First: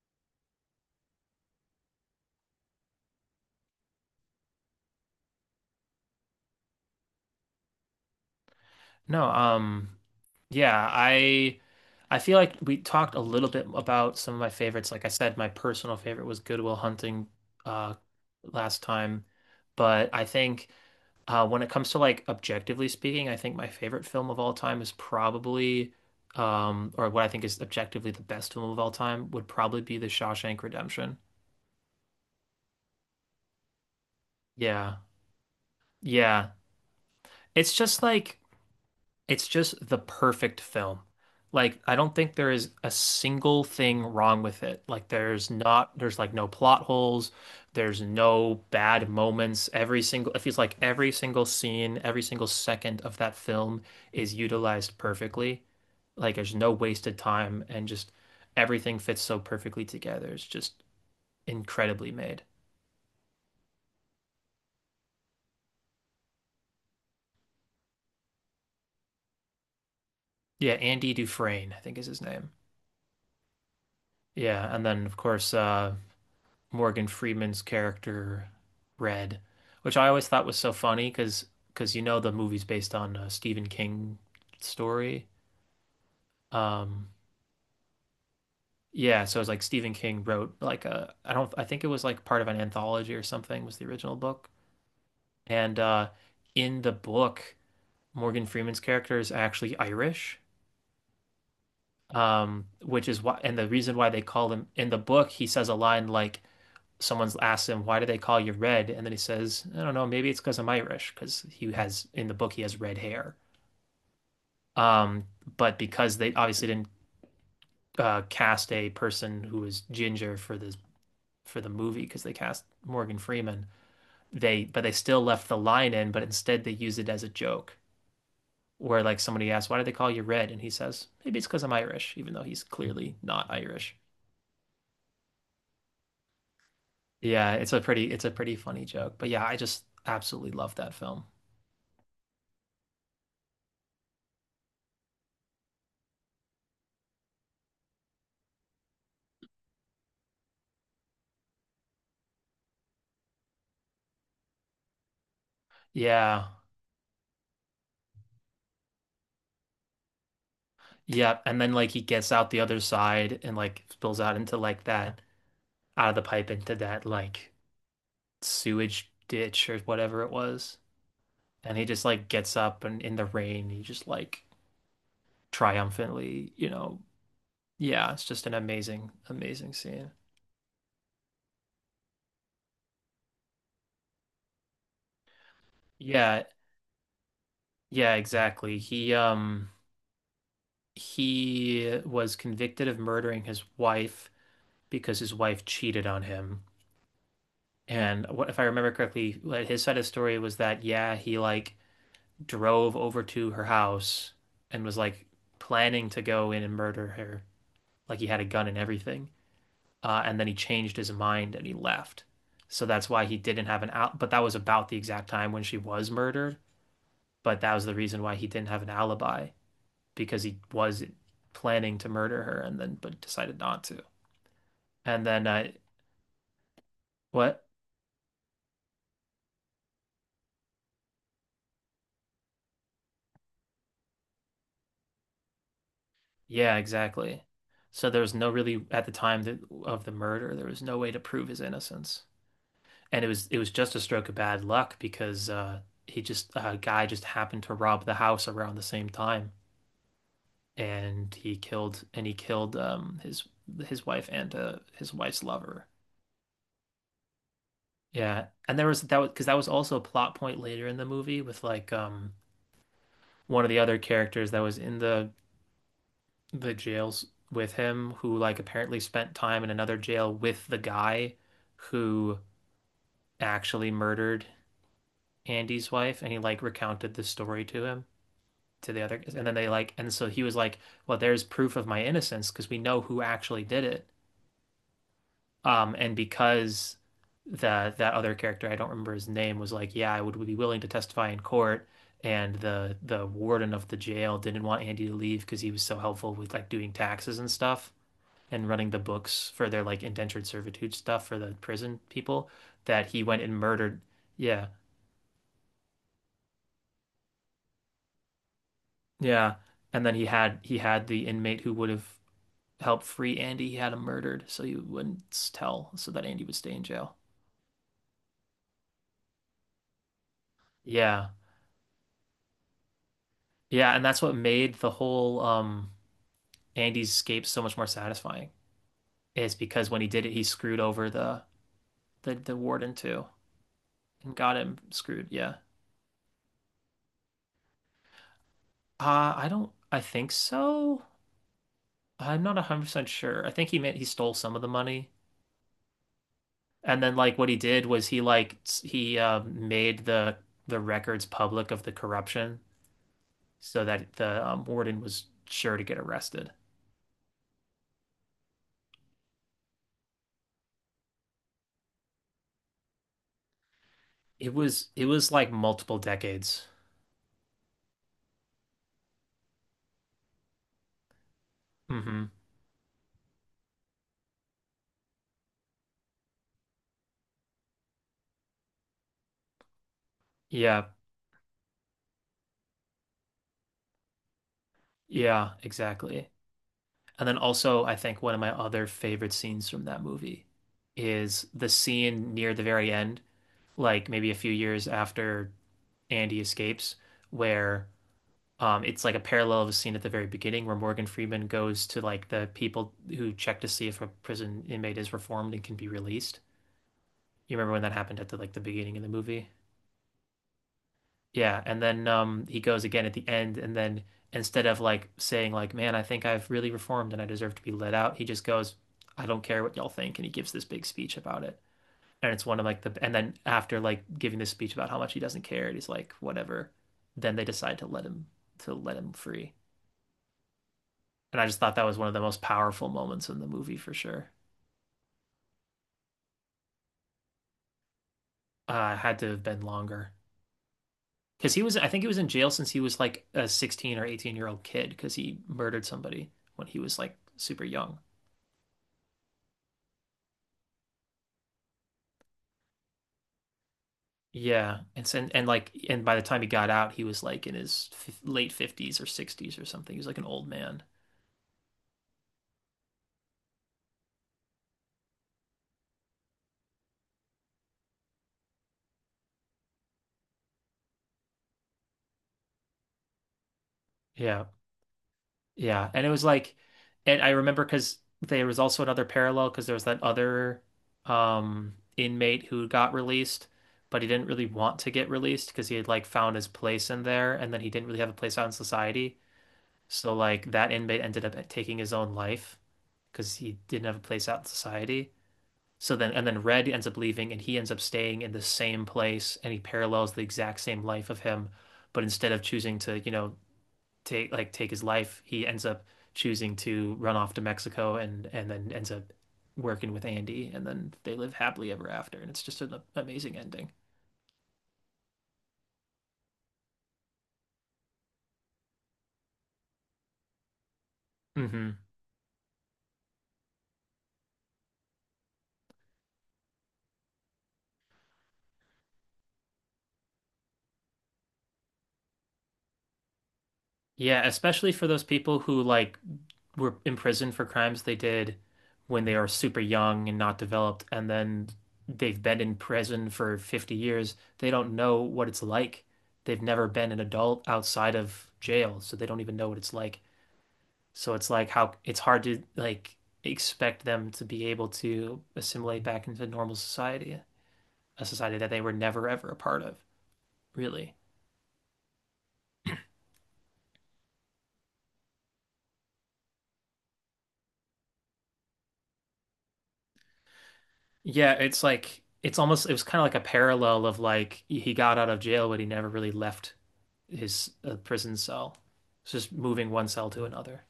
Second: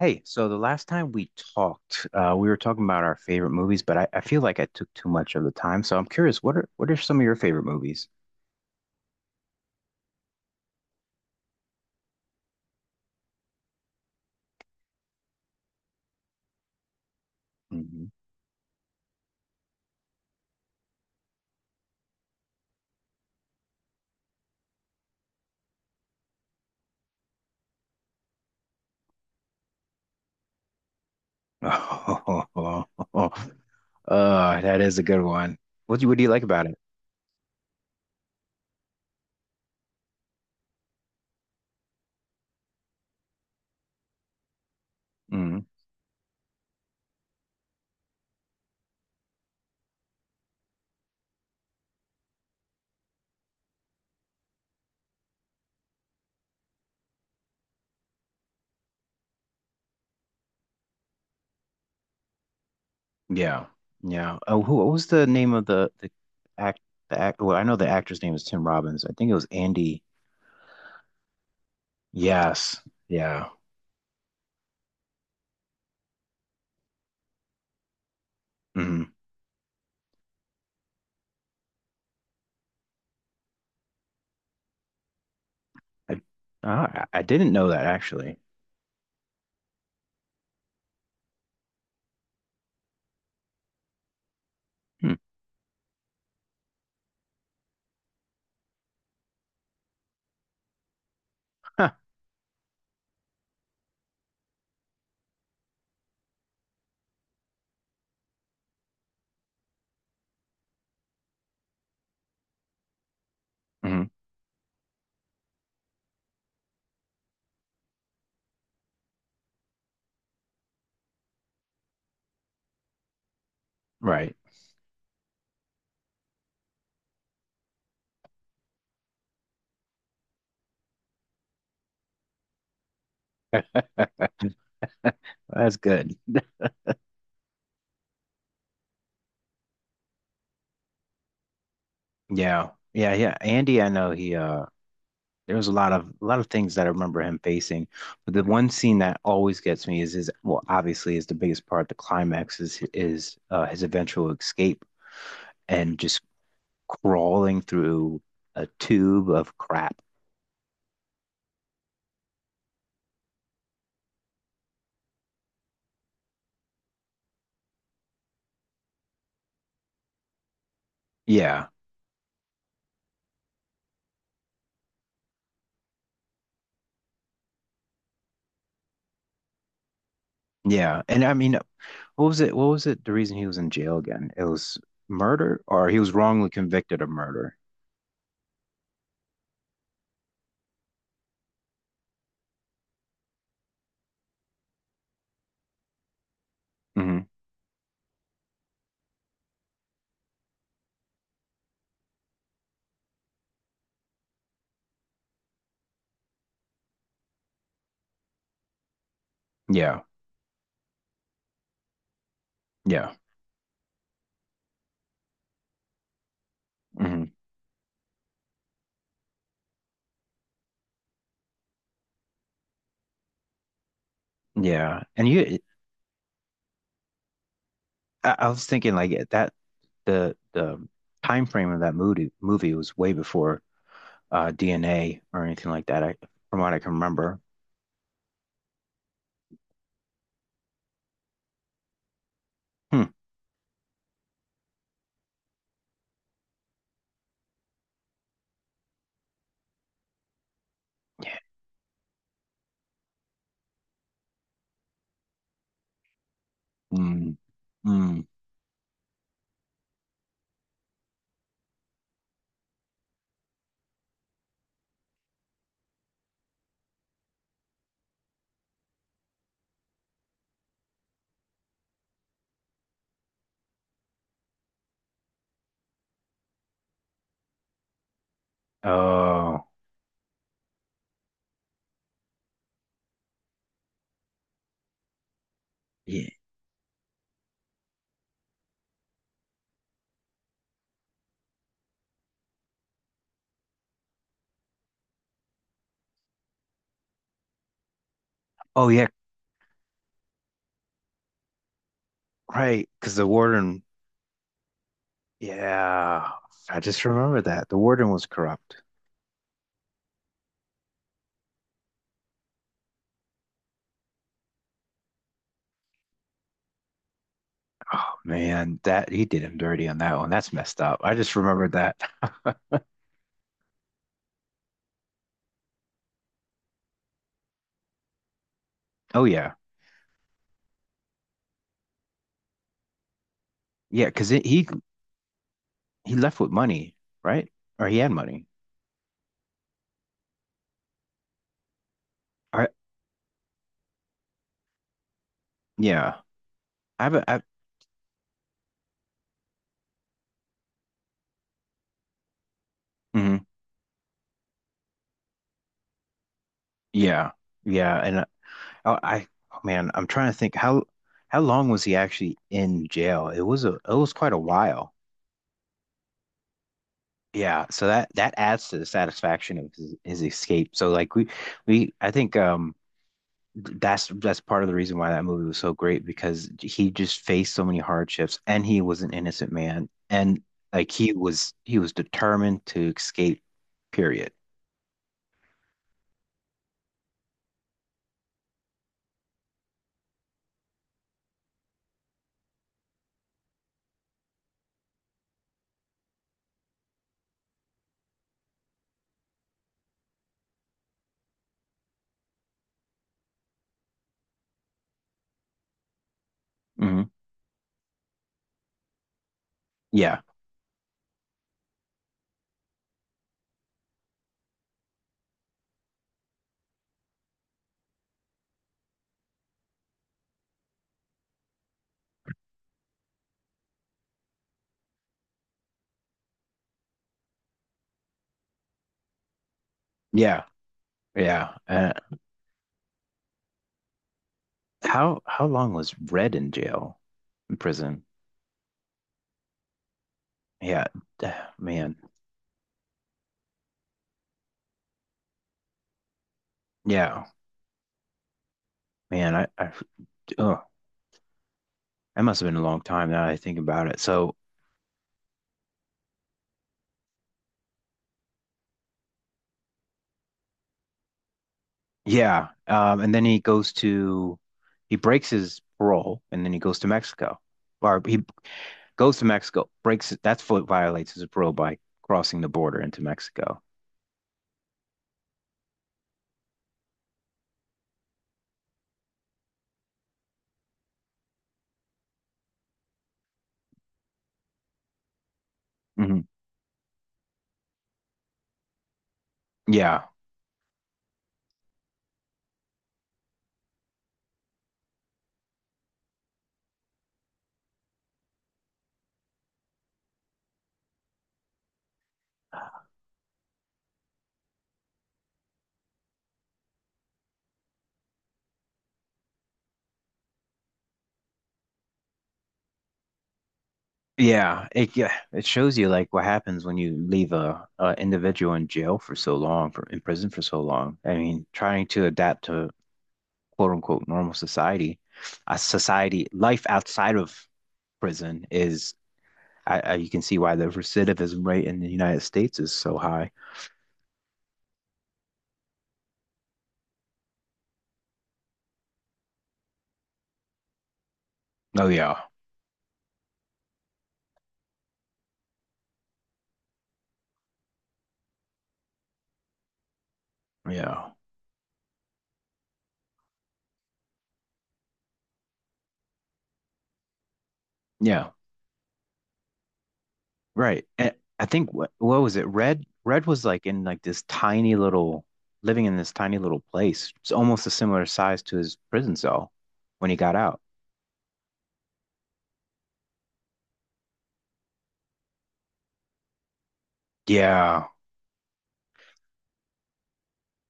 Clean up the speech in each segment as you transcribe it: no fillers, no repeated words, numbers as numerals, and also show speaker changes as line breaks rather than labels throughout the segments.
Hey, so the last time we talked, we were talking about our favorite movies, but I feel like I took too much of the time. So I'm curious, what are some of your favorite movies?
No, yeah, I feel like we talked a little bit about some of my favorites. Like I said, my personal favorite was Good Will Hunting uh
Hmm.
last time. But I think when it comes to like objectively speaking, I think my favorite film of all time is probably or what I think is objectively the best film of all time would probably be The Shawshank Redemption.
Oh, that
Yeah.
is a good one. What do you like
Yeah.
about it?
It's just like It's just the perfect film. Like, I don't think there is a single thing wrong with it. Like,
Hmm.
there's like no plot holes. There's no bad moments. It feels like every single scene, every single second of that film is utilized perfectly. Like, there's no wasted time and just everything fits so perfectly together. It's just incredibly made.
Yeah, yeah. Oh, who, what was the name of the act the act? Well, I know the actor's name is Tim Robbins. I think it was Andy.
Yeah, Andy Dufresne, I think is his name.
Yes, yeah.
Yeah, and then of course, Morgan Freeman's character
Hmm.
read, which I always thought was so funny because you know the movie's based on a Stephen King story.
I,
Um,
I didn't know that actually.
yeah, so it's like Stephen King wrote like a I don't I think it was like part of an anthology or something was the original book.
Hmm.
And in the book, Morgan Freeman's character is actually Irish,
Huh.
which is why and the reason why they call him in the book he says a line like someone's asks him, why do they call you red? And then he says, I don't know, maybe it's because I'm Irish, because he has in the book he has red hair.
Mhm.
Um, but because they obviously didn't cast a person who was ginger for this for the movie, because they cast Morgan Freeman,
Right.
they but they still left the line in, but instead they use it as a joke. Where like somebody asks, why do they call you red? And he says, maybe it's because I'm Irish, even though he's clearly not Irish.
That's good.
Yeah, it's a pretty funny joke. But yeah, I just absolutely love that film.
Yeah. Yeah, yeah. Andy, I know he there was a lot of things that I remember him facing. But the one scene that always gets me is his well, obviously is the biggest part, the climax is his eventual escape and just
Yeah,
crawling through a tube of crap.
yeah, and then like he gets out the other side and like spills out into like that out of the pipe into that like sewage ditch or whatever it was.
Yeah.
And he just like gets up and in the rain he just like triumphantly, you know. Yeah, it's just an amazing, amazing scene.
Yeah. And I mean, what was it? What was it? The reason he was in jail again? It was murder or he was
Yeah,
wrongly convicted of murder.
yeah, exactly. He was convicted of murdering his wife because his wife cheated on him.
Hmm.
And what if I remember correctly, what his side of the story was that yeah, he like drove over to her house and was like planning to go in and murder her. Like he had a gun and everything.
Yeah.
And then he changed his mind and he left. So that's
Yeah.
why he didn't have an out. But that was about the exact time when she was murdered.
Hmm.
But that was the reason why he didn't have an alibi because he was planning to murder her and then but decided not to.
Yeah.
And
And
then
you
what?
I was thinking like that the time frame of that movie was way before DNA or anything like that. From what
Yeah,
I can remember.
exactly. So there was no really at of the murder, there was no way to prove his innocence.
Hmm.
And it was just a stroke of bad luck because he just a guy just happened to rob the house around the same time, and
Yeah.
he killed his wife and his wife's lover.
Mm, mm.
Yeah, and there was that was because that was also a plot point later in the movie with like one of the other characters that was in the jails with him who like apparently spent time in another jail with the guy who actually murdered Andy's wife and he like recounted the story to him. To the other and then
Oh,
they like and so he was like, well, there's proof of my innocence because we know who actually did it. And
yeah.
because The that other character, I don't remember his name, was like, yeah, I would be willing to testify in court. And the warden of the jail didn't want Andy to leave because he was so helpful with like doing taxes and stuff and
Oh,
running the
yeah.
books for their like indentured servitude stuff for the prison people
Right.
that
Because
he
the
went and
warden.
murdered. Yeah,
Yeah. I just remember that the warden was corrupt.
yeah, and then he had the inmate who would have help free Andy. He had him murdered, so he wouldn't tell, so that Andy would stay in jail.
Oh, man, that he did him dirty on that one. That's messed up. I
Yeah.
just remembered that.
Yeah, and that's what made the whole Andy's escape so much more satisfying.
Oh
Is
yeah,
because when he did it, he screwed over the warden too
yeah. Because
and got him screwed. Yeah.
he left with money, right? Or he had money.
I think so. I'm not
I
100% sure. I think he meant he stole some of the money.
yeah.
And
I've
then
I
like
have a.
what he did was he made the records public of the corruption
Mhm.
so that the warden was sure to get arrested.
Yeah, yeah, I, oh, man, I'm trying to think how long was he actually in jail? It was a it was quite a
It was
while.
it was like multiple decades.
Yeah, so that that adds to the satisfaction of his escape. So like we I
Hmm.
think that's part of the reason why that movie was so great because he just faced so many hardships and he was an innocent man and
Yeah.
like he was determined to escape, period.
Yeah, exactly. And then also I think one of my other favorite scenes from that movie is the scene near the very end, like maybe a few years after Andy escapes, where it's like a parallel of a scene at the very beginning where Morgan Freeman goes to like the people who check to see if a prison inmate is reformed and can be released.
Hmm.
You remember when that happened at the like the beginning of the movie?
Yeah,
Yeah, and then he goes again at the end and then instead of like saying like, "Man, I think I've really reformed and I deserve to be let out," he just goes, "I don't care what y'all think," and he gives this big speech about it. And it's one of then after like giving this speech about how much he doesn't care, and he's like, "Whatever." Then they decide to let him free.
yeah,
And I
yeah.
just thought that was one of the most powerful moments in the movie for sure.
How long was Red in jail? In prison.
Had to have been longer.
Yeah, ah,
Because I
man.
think he was in jail since he was like a 16 or 18-year-old kid because he murdered somebody when he was like
Yeah,
super young.
man. Oh, that must have been a long time now that I think about it. So,
Yeah, and like and by the time he got out, he was like in his f late 50s or 60s or something. He was like an old man.
yeah. And then he breaks his parole and then he goes to Mexico. Or he goes to Mexico, breaks it. That's what violates his parole by crossing the border into Mexico.
Yeah. Yeah, and it was like and I remember because there was also another parallel because there was that other inmate who got released, but he didn't really want to get released because he had like
Hmm.
found his place in there and then he didn't really have a place out in society.
Yeah.
So like that inmate ended up taking his own life because he didn't have a place out in society. So then, and then Red ends up leaving and he ends up staying in the same place and he parallels the exact same life of him. But instead of choosing to, you know, take his life, he ends up choosing to run off to Mexico and then ends up working with Andy and then they live happily ever after. And it's just an amazing ending.
Yeah. It, yeah. It shows you like what happens when you leave a individual in jail for so long, for in prison for so long. I mean,
Hmm.
trying to adapt to quote unquote normal society. A society life outside of prison is you can see why the recidivism rate in the United States is so high.
Yeah, especially for those people who like were imprisoned for crimes they did when they are super young and not developed, and then
Oh
they've
yeah,
been in prison for 50 years. They don't know what it's like. They've never been an adult outside of jail, so they don't even know what it's like.
yeah,
So it's like how it's hard to like expect them to be able to assimilate back into normal society, a
yeah,
society that they were never ever a part of,
right.
really.
And I think what was it? Red was like in like this tiny little living in this tiny little place. It's almost a similar size to his prison cell when he got out.
Yeah, it's like it's almost it was kind of like a parallel of like he got out of jail, but he never really left his
Yeah.
prison cell. It's just moving one cell to another.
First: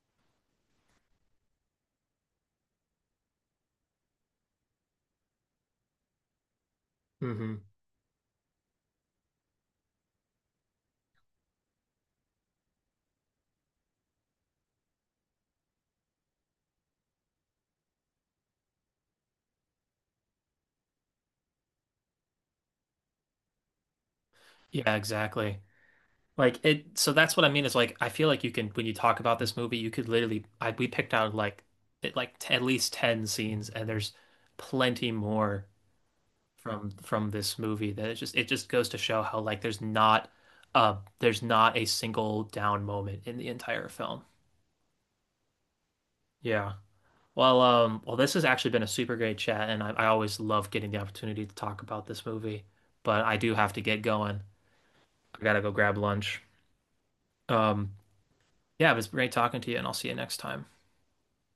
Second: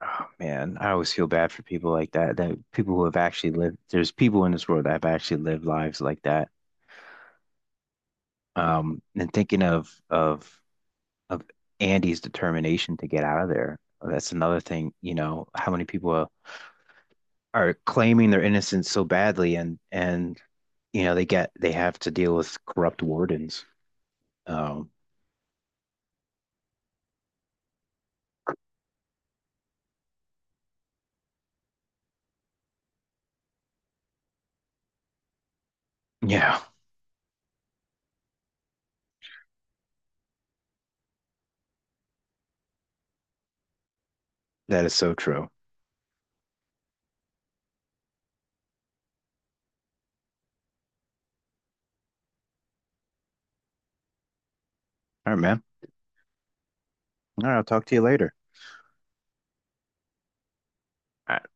Oh, man, I always feel bad for people like that. That people who have actually lived, there's people in this world that have actually lived lives like that.
Hmm.
And thinking of of Andy's determination to get out of there, that's another thing, you know, how many people are claiming their innocence so badly and you know, they have to deal with corrupt wardens. Um,
Yeah, exactly. Like it. So that's what I mean is like I feel like you can when you talk about this movie, you could literally I we picked out like it, like t at least 10 scenes, and there's plenty more
yeah,
from this movie that it just goes to show how like there's not a single down moment in the entire film.
that is so true.
Yeah. Well, well, this has actually been a super great chat, and I always love getting the opportunity to talk about this movie. But I do have to get going.
All right,
I gotta
man.
go grab lunch.
All right, I'll talk
Um,
to you later.
yeah, it was great talking to you, and I'll see you next time.
All right.